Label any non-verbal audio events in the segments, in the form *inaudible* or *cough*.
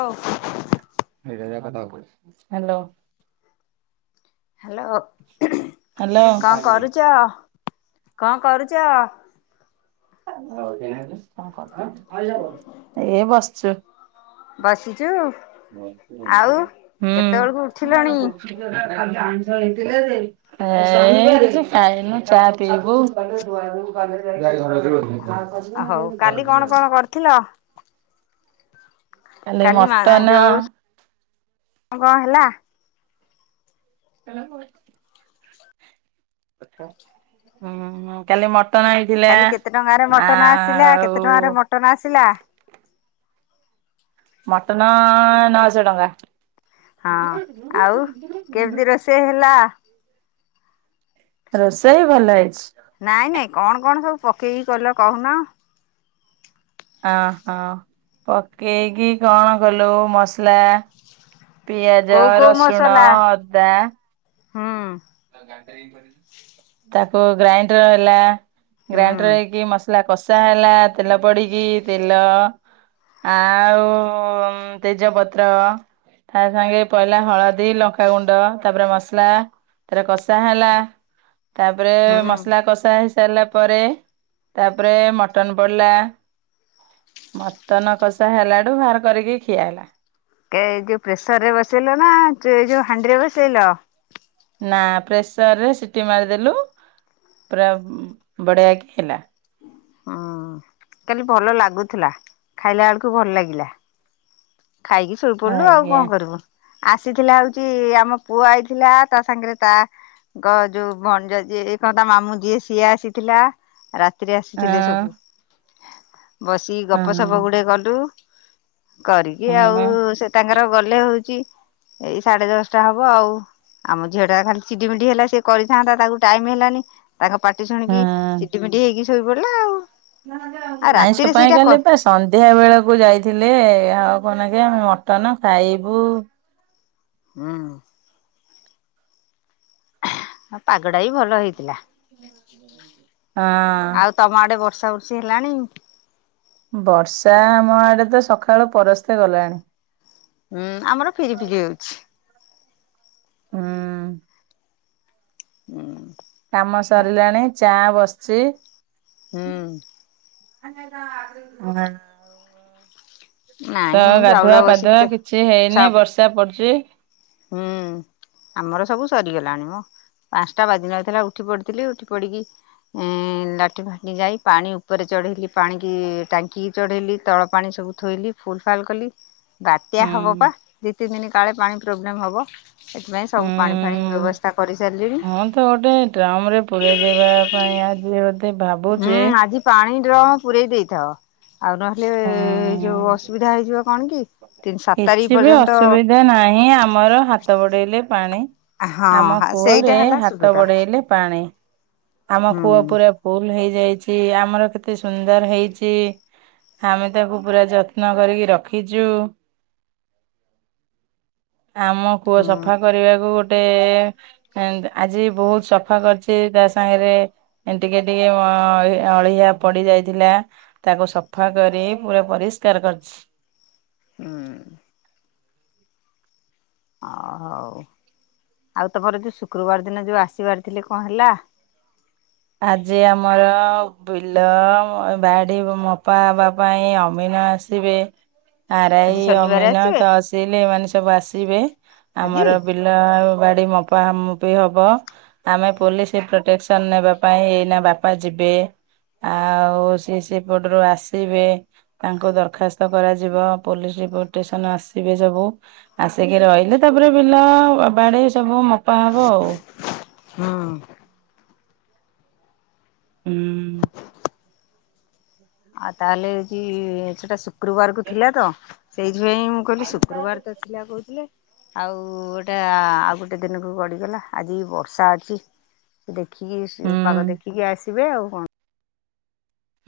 ଓ। ନିଜେ ନିଜେ କଥା ହବୁ ହ୍ୟାଲୋ। ହ୍ୟାଲୋ ହ୍ୟାଲୋ କଣ କରୁଚ କଅଁ କରୁଚ? ଏ ବସିଚୁ। ବସିଚୁ। ହୁଁ *unintelligible* ଉଠିଲଣି? ଏ ଖାଇନୁ ଚା ପିଇବୁ। ହଉ କାଲି କଣ କଣ କରିଥିଲ? କାଲି ମାଆ ଯୋଉ କଣ ହେଲା? ହେଲା ବହୁତ କାଲି ମଟନ ଆଣି କାଲି କେତେ ଟଙ୍କାରେ ମଟନ ଆସିଲା କେତେ ଟଙ୍କାରେ ମଟନ ଆସିଲା? ମଟନ ନଅ ଶହ ଟଙ୍କା। ସେ ହେଲା ରୋଷେଇ ଭଲ ହେଇଛି। ନାଇଁ ନାଇଁ କଣ କଣ ସବୁ ପକେଇକି କଲ କହୁନ? ହଁ ହଁ ପକେଇକି କଣ କଲୁ ମସଲା ପିଆଜ କୋଉ କୋଉ ରସୁଣ ଅଦା ହଁ। ତାକୁ ଗ୍ରାଇଣ୍ଡର ହେଲା ହୁଁ ଗ୍ରାଇଣ୍ଡର ହେଇକି ମସଲା କଷା ହେଲା ତେଲ ପଡିକି ତେଲ ଆଉ ତେଜପତ୍ର ତା ସାଙ୍ଗେ ପଇଲା ହଳଦୀ ଲଙ୍କାଗୁଣ୍ଡ ତାପରେ ମସଲା ତାରେ କଷା ହେଲା ତାପରେ ହୁଁ। ମସଲା କଷା ସାରିଲା ପରେ ତାପରେ ମଟନ ପଡିଲା। ମଟନ କଷା ହେଲାଠୁ ବାହାର କରିକି ଖିଆ ହେଲା। କେ ଏଇ ଯୋଉ ପ୍ରେସର ରେ ବସେଇଲ ନା ଏ ଯୋଉ ହାଣ୍ଡିରେ ବସେଇଲ। ନା ପ୍ରେସର ରେ ସିଟି ମାରିଦେଲୁ ପୁରା ବଢିଆକି ହେଲା। ହୁଁ କାଲି ଭଲ ଲାଗୁଥିଲା ଖାଇଲା ବେଳକୁ ଭଲ ଲାଗିଲା। ଖାଇକି ଶୋଇପଡିଲୁ ଆଉ ଆଜ୍ଞା କଣ କରିବୁ। ଆସିଥିଲା ହଉଛି ଆମ ପୁଅ ଆଇଥିଲା ତା ସାଙ୍ଗରେ ତା ତାଙ୍କ ଯୋଉ ଭଣଜା ଯିଏ ଏ କଣ ତା ମାମୁଁ ଯିଏ ସିଏ ଆସିଥିଲା। ରାତିରେ ଆସିଥିଲେ ସବୁ। ହଁ ବସିକି ଗପ ସପ ଗୁଡେ କଲୁ। ଏମିତ ହଁ ଆଉ ହଁ। ସେ ତାଙ୍କର ଗଲେ ହଉଛି ଏଇ ସାଢେ ଦଶଟା ହବ ଆଉ। ଆମ ଝିଅ ଟା ଖାଲି ଚିଡିମିଡି ହେଲା ସେ କରିଥାନ୍ତା ତାକୁ ଟାଇମ ହେଲାନି। ତାଙ୍କ ପାଟି ଶୁଣିକି ଚିଡ଼ିମିଡ଼ି ହେଇକି ଶୋଇ ପଡିଲା ଆଉ। ଆଉ ରାତିରେ ଆାଇଁଛପଁ ସେଇଟା କାଲେ କ ବାସ *unintelligible* ସନ୍ଧ୍ୟା ବେଳକୁ ଯାଇଥିଲେ ହକ ଲାଖେ ଆମେ ମଟନ ଖାଇବୁ। ହୁଁ। ପାଗ ଟା ବି ଭଲ ହେଇଥିଲା। ହଁ। ଆଉ ତମ ଆଡେ ବର୍ଷା ବୁର୍ଶୀ ହେଲାଣି। ବର୍ଷା ଆମ ଆଡେ ତ ସକାଳୁ ପରସ୍ତେ ଗଲାଣି। ହୁଁ ଆମର ଫିରି ଫିରି ହଉଛି। ହଁ। ହୁଁ। କାମ ସରିଲାଣି ଚା ବସିଛି। ହୁଁ ହଁ। *unintelligible* ନାଇଁ ତ ମୁଁ ଚାଉଳ ଗାଧୁଆ ବସିକି ପାଧୁଆ ଚା କିଛି ହେଇନି ବର୍ଷା ପଡୁଛି। ହଁ। ଆମର ସବୁ ସରିଗଲାଣି ମ ପାଞ୍ଚଟା ବାଜିନଥିଲା ଉଠି ପଡିଥିଲି ଉଠି ପଡିକି ହଁ ଲାଟିନ ଫାଟି ଯାଇ ପାଣି ଉପରେ ଚଢେଇଲି ପାଣି କି ଟାଙ୍କି ଚଢେଇଲି ତଳ ପାଣି ସବୁ ଥୋଇଲି ଫୁଲ ଫାଲ କଲି ବାତ୍ୟା ହେବ ହୁଁ ପା ଦୁଇ ତିନି ଦିନ କାଳେ ପାଣି ପ୍ରୋବ୍ଲେମ୍ ହବ। ସେଥିପାଇଁ ସବୁ ପାଣି ଫାଣି ହୁଁ। ବ୍ୟବସ୍ଥା କରି ସାରିଲିଣି। ହଁ ତ ଗୋଟେ ଡ୍ରମ ରେ ପୁରେଇ ଦେବା ପାଇଁ ଆଜି ହୁଁ ଭାବୁଛି। ଆଜି ପାଣି ଡ୍ର ପୁରେଇ ଦେଇଥାଏ। ଆଉ ନହେଲେ ଏଇ ଯୋଉ ହୁଁ ଅସୁବିଧା ହେଇଯିବ କଣ କି ତିନି ସାତ ତାରିଖ କିଛି ବି ପର୍ଯ୍ୟନ୍ତ ଅସୁବିଧା ନାହିଁ ଆମର ହାତ ବଡେଇଲେ ପାଣି। ଆମ ହଁ ସେଇଟା କୂଅରେ ହେଲା ହାତ ସୁବିଧା ବଢେଇଲେ ପାଣି। ଆମ ହୁଁ କୂଅ ପୁରା ଫୁଲ ହେଇଯାଇଛି ଆମର କେତେ ସୁନ୍ଦର ହେଇଛି। ଆମେ ତାକୁ ପୁରା ଯତ୍ନ କରିକି ରଖିଛୁ। *inaudible* ଆମ। କୁଅ ହୁଁ ସଫା କରିବାକୁ ଗୋଟେ ଆଜି ବହୁତ ସଫା କରିଛି ତା। ସାଇଁରେ ଟିକେ ଟିକେ ଅ ଅଳିଆ ପଡି ଯାଇଥିଲା। ତାକୁ ସଫା କରି ପୁରା ପରିଷ୍କାର କରିଛି। *inaudible* ଓ ହଉ ଆଉ ତମର ଯେଉଁ ଶୁକ୍ରବାର ଦିନ ଯେଉଁ ଆସିବାର ଥିଲେ କଣ ହେଲା। ଆଜି ଆମର ବିଲ ବାଡି ମୋପା ବା। ପାଇଁ ଅମିନା ଆସିବେ। *unintelligible* ଆରାଇ ଆଜି ଶନିବାର ଅମିନ ଆସିବେ ତହସିଲି ଏମାନେ ସବୁ ଆସିବେ ଆଜି ଆମର ବି ଲ ଆଉ ବାଡି ମପା ହ ମପି ହବ ଆମେ ପୋଲିସି ପ୍ରୋଟେକ୍ସନ ନେବା ପାଇଁ ଏଇନା ବାପା ଯିବେ ଆଉ ସି ସି ପୋର୍ଟର ଆସିବେ। ତାଙ୍କୁ ଦରଖାସ୍ତ କରାଯିବ ପୋଲିସି ପ୍ରୋଟେକ୍ସନ୍ ଆସିବେ ସବୁ। ଆସିକି ରହିଲେ ତାପରେ ବିଲ ବାଡ଼ି ସବୁ ମପା ହବ ଆଉ। ହୁଁ। ହୁଁ। ଆ ତାହେଲେ ହଉଚି ସେଟା ସୁ କ୍ରୁବାର କୁ ଥିଲା ତ ସେଇଥିପାଇଁ ମୁଁ କହିଲି ଶୁକ୍ରୁବାର ତ ଥିଲା କହୁଥିଲେ। ଆଉ ଗୋଟା ଆଉ ଗୋଟେ ଦିନକୁ ଗଡ଼ିଗଲା ଆଜି ବର୍ଷା ଅଛି। ହୁଁ। ଦେଖିକି ପାଗ ଦେଖିକି ଆସିବେ ଆଉ କଣ।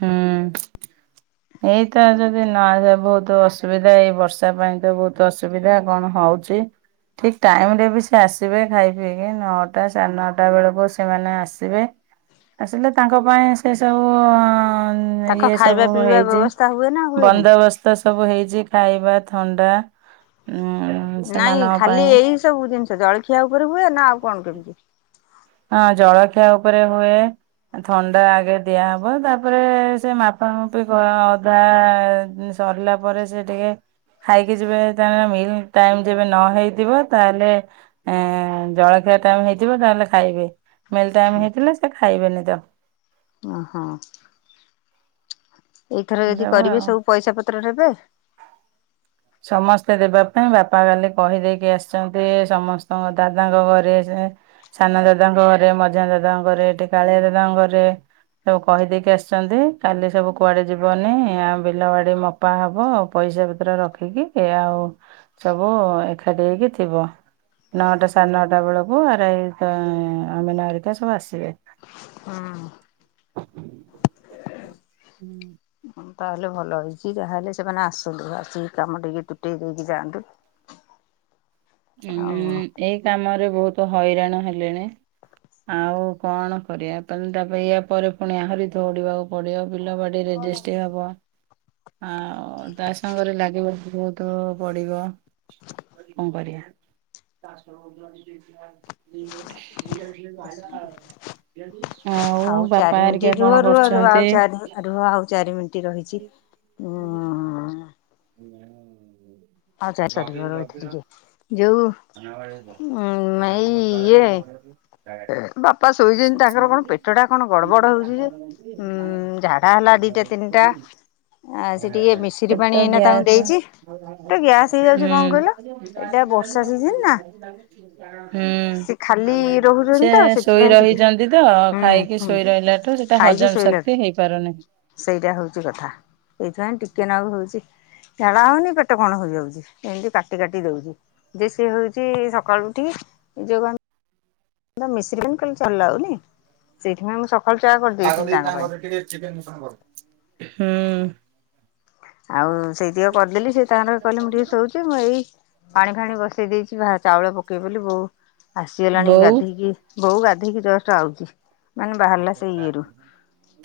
ହୁଁ ଏଇତ ଯଦି ନଦେବୁ ତ ଅସୁବିଧା ଏଇ ବର୍ଷା ପାଇଁ ତ ବହୁତ୍ ଅସୁବିଧା କଣ ହଉଚି। ଠିକ୍ ଟାଇମ୍ ରେ ବି ସେ ଆସିବେ ଖାଇ ପିଇକି ନଅଟା ସାଢେ ନଅଟା ବେଳକୁ ସେମାନେ ଆସିବେ। ଆସିଲେ ତାଙ୍କ ପାଇଁ ସେ ସବୁ। ତାଙ୍କ ଇଏ ଖାଇବା ସବୁ ପିଇବା ହେଇଚି ବ୍ୟବସ୍ଥା ହୁଏ ନା ହୁଏନି? ବନ୍ଦୋବ ସ୍ତ ସବୁ ହେଇଛି ଖାଇବା ଥଣ୍ଡା ଉଁ ନାଇଁ ସେମାନଙ୍କ ଖାଲି ପାଇଁ। ଏଇ ସବୁ ଜିନିଷ ଜଳଖିଆ ଉପରେ ହୁଏ ନା ଆଉ କଣ କେମତି? ହଁ ଜଳଖିଆ ଉପରେ ହୁଏ। ଥଣ୍ଡା ଆଗେ ଦିଆହବ ତାପରେ ସେ ମାପା ମାପି କ ଅଧା। ସରଲା ପରେ ସେ ଟିକେ। ଖାଇକି ଯିବେ ତାଙ୍କ ମିଲ୍ ଟାଇମ୍ ଯେବେ ନ ହେଇଥିବ ତାହେଲେ। ଏଁ ଜଳଖିଆ ଟାଇମ୍ ହେଇଥିବ ତାହେଲେ ଖାଇବେ ମିଲ୍ ଟାଇମ୍ ହେଇଥିଲେ ସେ ଖାଇବେନି ତ। ଓହୋ ଏଇଥର ଯଦି ଏସବୁ କରିବେ ଆଉ। ସବୁ ପଇସା ପତ୍ର ଦେବେ? ସମସ୍ତେ ଦେବା ପାଇଁ ବାପା କାଲି କହିଦେଇକି ଆସିଛନ୍ତି ସମସ୍ତଙ୍କ ଦାଦାଙ୍କ ଘରେ ସେ। ସାନ ଦାଦାଙ୍କ ଘରେ ମଝିଆ ଦାଦାଙ୍କ ଘରେ ଏଠି କାଳିଆ ଦାଦାଙ୍କ ଘରେ। ସବୁ କହିଦେଇକି ଆସଚନ୍ତି କାଲି ସବୁ କୁଆଡେ ଯିବନି ଆମ ବିଲବାଡି ମ ପା ହବ ପଇସା ପତର ର ଖିକି ଏଇଆ ଆଉ ସବୁ ଏକାଠି ହେଇକି ଥିବ। ନଅଟା ସାଢ଼େ ନଅଟା ବେଳକୁ ଆରାଇ କା ଅମିନ ଘରିକା ସବୁ ଆସିବେ। ହୁଁ। ହୁଁ। ହଁ ତାହେଲେ ଭଲ ହେଇଛି ଯାହାହେଲେ ସେମାନେ ଆସନ୍ତୁ ଆସିକି କାମ ଟିକେ ତୁଟେଇ ଦେଇକି ଯାଆନ୍ତୁ। ଉଁ ଆଉ ଏଇ କାମରେ ବହୁତ୍ ହଇରାଣ ହେଲେଣି। ଆଉ କଣ କରିବା ତାହେଲେ ତାପ ଏୟା ପରେ ଫୁଣି ଆହୁରି ଦଉଡିବାକୁ ପଡିବ ବିଲ ବାଡି। ରେ ରେଜିଷ୍ଟ୍ ହବ। ଆଉ ତା ସାଙ୍ଗରେ ଲାଗିବାକୁ ବହୁତୁ ପଡିବ କଣ କରିବା। *inaudible* ଆଉ ବାପା ଚାରି ମିଣ୍ଟି ହେରିକା ରୁହ କଣ ରୁହ ରୁହ ଆଉ କରୁଛନ୍ତି? ଚାରି ରୁହ ଆଉ ଚାରି ମି ଣ୍ଟି ରହିଛି ଉ *inaudible* ଆଉ ଚାର୍ସଟେ ତରୁହ ରୁହ ରହିଥା ଟିକେ ଯୋଉ। ଉଁ *unintelligible* ଏଇ ଇଏ *inaudible* ବାପା ଶୋଇଚନ୍ତି ତାଙ୍କର କଣ ପେଟ ଟା କଣ ଗଡବଡ ହଉଚି ଯେ ଉଁ ଝାଡା ହେଲା ଦିଟା ତିନଟା ଆଜି ଟିକେ ମିଶିରି ପେଟ ପାଣି ଏଇନା ତାଙ୍କୁ ଗ୍ୟାସ ଦେଇଚି ତ ଗ୍ୟାସ୍ ହେଇଯାଉଚି କଣ କହିଲ ହୁଁ। ଏଇଟା ବର୍ଷା ସିଜିନ ନା ସେ ଖାଲି ରହୁଛନ୍ତି ତ *unintelligible* ଶୋଇ ସେଥିପାଇଁ ଟିକେ ରହିଚନ୍ତି ତ ହୁଁ ଖାଇକି ହୁଁ ଶୋଇ ରହିଲାଠୁ ସେଟା ଖାଇକି ହଜମ ଶୋଇଲାଠୁ ଶକ୍ତି ହେଇପାରୁନି। ସେଇଟା ହଉଚି କଥା *unintelligible* ଟିକେ ନାଗୁ ହଉଚି। ଝାଡା ହଉନି ପେଟ କଣ ହେଇଯାଉଚି ଏମିତି କାଟି-କାଟି ଦଉଚି। ଦେ ସିଏ ହଉଚି ସିଏ ସକାଳୁ ଉଠିକି ଯୋଉ ମିଶ୍ରୀ ପାଇଁ କହଲେ *unintelligible* ସେଇଥିପାଇଁ ମୁଁ ସକାଳୁ ଚା କରିଦେଇଥିଲି ତାଙ୍କ ପାଇଁ ହୁଁ। ଆଉ ସେଇ ଟିକେ କରିଦେଲି ସେ ତାଙ୍କର କହିଲେ ମୁଁ ଟିକେ *unintelligible* ମୁଁ ଏଇ ପାଣି ଫାଣି ବସେଇ ଦେଇଚି ଭା ଚାଉଳ ପକେଇବ ବୋଲି ବୋଉ ଆସିଗଲାଣି ବୋଉ ଗାଧେଇକି ବୋଉ ଗାଧେଇକି ଜଷ୍ଟ ଆଉଚି।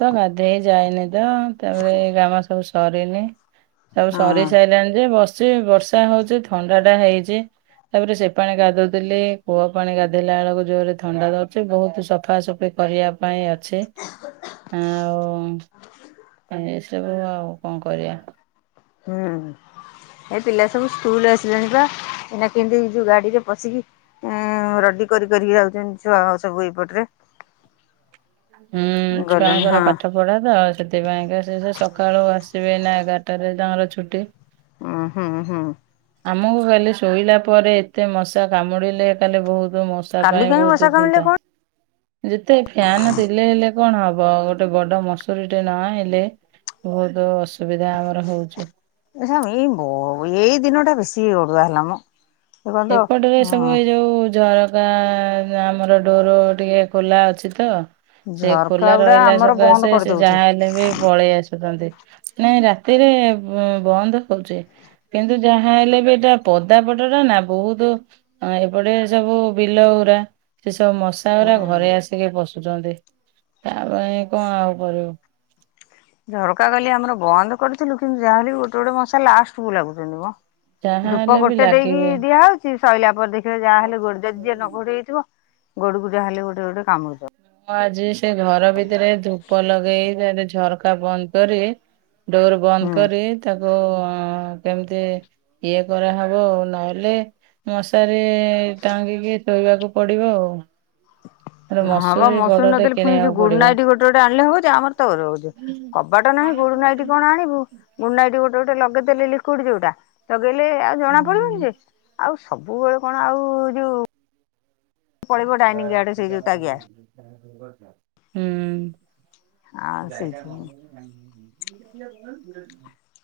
ତ ଗାଧୋଇ ଯାଇନି ତ ତାପରେ *unintelligible* ସବୁ ସରିନି ସବୁ ହଁ ସରି ସାରିଲାଣି ଯେ ବସିଚି ବର୍ଷା ହଉଚି ଥଣ୍ଡା ଟା ହେଇଚି। ତାପରେ ସେ ପାଣି ଗାଧାଉଥିଲି କୂଅ ପାଣି ଗାଧେଇଲା ବେଳକୁ ଜୋରେ ଥଣ୍ଡା ଧରୁଚି ବହୁତୁ ସଫା ସଫି କରିଆ ପାଇଁ ଅଛେ ଆଉ ସେବେ ଆଉ କଣ କରିଆ। ହୁଁ। ଏ ପିଲା ସବୁ ସ୍କୁଲ୍ ଆସିଲେଣି ବା ଏଇନା କେମିତି ଏଇ ଯୋଉ ଗାଡି ରେ ପଶିକି ଉଁ ରଡି କରି କରିକି ଆଉଛନ୍ତି ଛୁଆ ସବୁ ଏଇପଟରେ। ହୁଁ ଗଲେଣି ଛୁଆଙ୍କର ହଁ ପାଠ ପଢା ତ ଆଉ ସେଥିପାଇଁକା ସେ-ସେ ସକାଳୁ ଆସିବେ ନା ଏଗାର ଟାରେ ତାଙ୍କର ଛୁଟି। ଓଁ ହୁଁ-ହୁଁ। ଆମକୁ କାଲି ଶୋଇଲା ପରେ ଏତେ ମଶା କାମୁଡିଲେ କାଲି ବହୁତ ମ ତା କାଲି ପାଇଁ କାହିଁ ବର୍ଷା ବହୁତ କମିଲେ ଚିନ୍ତା କଣ ଯେତେ ଫ୍ୟାନ୍ ଦେଲେ ହେଲେ କଣ ହବ ଗୋଟେ ବଡ ମସୁରୀ ଟେ ନ ଆଣିଲେ ବହୁତ୍ ଅସୁବିଧା ଆମର ହଉଛି। *unintelligible* ବ ଏଇ ଦିନଟା ବେଶି ଅଡୁଆ ହେଲାମ। ଏପଟରେ ଏ ସବୁ ଏଇ ଯୋଉ ଝର କା ଆମର ଡୋର୍ ଟିକେ ଖୋଲା ଅଛି ତ ସେ ଝରକା ଖୋଲା ଗୁଡା ରହିଲା ଆମର ବନ୍ଦ ସକାଶେ ସେ କରିଦଉଛୁ ଯାହା ହେଲେ ବି ପଳେଇ ଆସୁଚନ୍ତି। ନାଇଁ ରାତିରେ ବନ୍ଦ ହଉଚି। କିନ୍ତୁ ଯାହା ହେଲେ ବି ଏଟା ପଦା ପଟଟା ନା ବହୁତୁ ଏପଟେ ସବୁ ବିଲଗୁରା ସେ ସବୁ ମଶା ଗୁରା ହୁଁ। ଘରେ ଆ ସିକି ପଶୁଚନ୍ତି ତା ପାଇଁ କଣ ଆଉ କରିବୁ। ଝରକା କାଲି ଆମର ବନ୍ଦ କରିଥିଲୁ କିନ୍ତୁ ଯାହାହେଲି ବି ଗୋଟେ-ଗୋଟେ ମସା ଲାଷ୍ଟକୁୁ ଲାଗୁଛନ୍ତି ମ। ଯାହା ଧୂପ ହେଲେ ବି ଗୋଟେ ଦେଇକି ଲାଗିବେ। ଦିଆହଉ ଚି ସଇଲା ପରେ ଦେଖିବା ଯାହାହେଲେ ଗୋଡ ଯଦି ଟିକେ ନ ଘୋଡେଇ ହେଇଥିବ ଗୋଡକୁ ଯାହାହେଲେ ଗୋଟେ-ଗୋଟେ *unintelligible* ମୁଁ ଆଜି ସେ ଘର ଭିତରେ ଧୂପ ଲଗେଇ *unintelligible* ଝରକା ବନ୍ଦ କରି ଡୋର ବନ୍ଦ ହୁଁ। କରି ତାକୁ କେମିତି ଇଏ କରାହବ ଉ ନହେଲେ ମଶାରେ ଟାଙ୍ଗିକି ଶୋଇବାକୁ ପଡିବ ଆଉ। ଗୋଟେ ହଁ ବା ମସୁରୀ ବଡଟେ ନଦେଲେ ଫୁଣି ଏଇ କିଣିବାକୁ ଯୋଉ ଗୁଡ୍ ପଡିବ। ନାଇଟ୍ ଗୋଟେ-ଗୋଟେ ଆଣିଲେ ହବ ଯେ ଆମର ତ ରହୁଚି କବାଟ ନାହିଁ ଗୁଡ୍ ନାଇଟ୍ କଣ ଆଣିବୁ। ଗୁଡନାଇଟ୍ ଗୋଟେ ଗୋଟେ ଲଗେଇଦେଲେ ଲିକ୍ୱିଡି ଯଉଟା ଲଗେଇଲେ ଆଉ ଜଣା ପଡିବନି ହୁଁ ଯେ ଆଉ ସବୁବେଳେ କଣ ଆଉ ଯୋଉ ପଳେଇବ ଡାଇନିଂ ଆଡେ ସେଇ ଯୋଉ ତା ଗ୍ୟାସ୍ ହୁଁ। ଆଉ ସେଇଥିପାଇଁ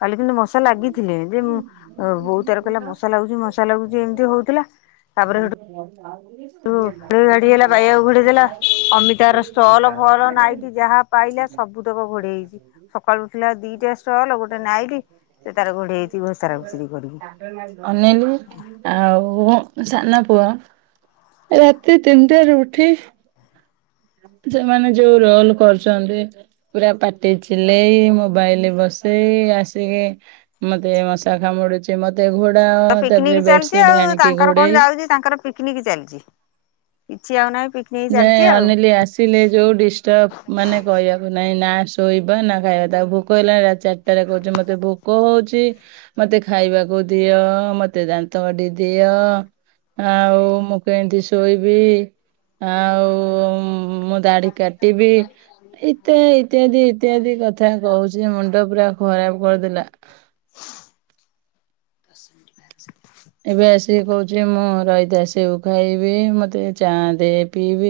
କାଲି କିନ୍ତୁ ମଶା ଲାଗିଥିଲେ ଯେ ବୋଉ ତାର କହିଲା ମଶା ଲାଗୁଛି *unintelligible* ମଶା ଲାଗୁଛି ଏମିତି ହଉଥିଲା ତାପରେ *unintelligible* *unintelligible* ଘାଡି ହେଲା ପାଇବାକୁ ଘୋଡେଇ ଦେଲା ଅମିତାର ଷ୍ଟଲ ଫଲ ନାଇଟ ଯାହା ପାଇଲା ସବୁ ତକ ଘୋଡେଇଇଚି। ସକାଳୁ ଉଠିଲା ଦିଟା ଷ୍ଟଲ ଗୋଟେ ନାଇଟି ସେ ତାର ଘୋଡେଇ ହେଇଚି ଘୋସରା ଘୁଷୁରି କରିକି। ଅନେଇଲୁ ଆଉ ସାନା ପୁଅ ରା ତି ତିନିଟା ରୁ ଉଠି ସେମାନେ ଯୋଉ ରୋଲ କରୁଚନ୍ତି। ପୁରା ପାଟି ଚିଲେଇ ମୋବାଇଲି ବସେଇ ଆସିକି ମତେ ମଶା କାମୁଡୁଚି ମତେ ଘୋଡାଅ ତ ପିକନିକ ତାପରେ ଚାଲିଛି ବେଡସିଡ୍ ଆଉ ଆଣିକି ତାଙ୍କର କଣ ଘୋଡେଇ ଯାଉଛି ତାଙ୍କର ପିକନିକ ଚାଲିଚି କିଛି ଆଉନାଇଁ ପି ଯାଏ ଅନିଲି ଆସ ଥିନେ ଯୋଉ ଡିଷ୍ଟର୍ବ ମାନେ କହିବାକୁ ନାଇଁ ନା ଶୋଇବା ନା ଖାଇବା ତାକୁ ଭୋକ ହେଲା ରାତି ଚାରି ଟା କହୁଚି ମତେ ଭୋକ ହଉଚି। ମତେ ଖାଇବାକୁ ଦିଅ ମତେ ଦାନ୍ତ କାଠି ଦିଅ। ଆଉ ମୁଁ କେମିତି ଶୋଇବି? ଆଉ ମ ଦାଢ କାଟିବି ଇତ୍ୟାଇ ଇତ୍ୟାଦି ଇତ୍ୟାଦି କଥା କହୁଚି ମୁଣ୍ଡପୁରା ଖରାପ କରିଦେଲା। ଦଶ ମିନିଟ୍ ଭାଜି ଦେ। ଏବେ ଆସିକି କହୁଚି ମୁଁ ରହିଥା ସେଉ ଖାଇବି ମତେ ଚା ଦେ ପିଇବି।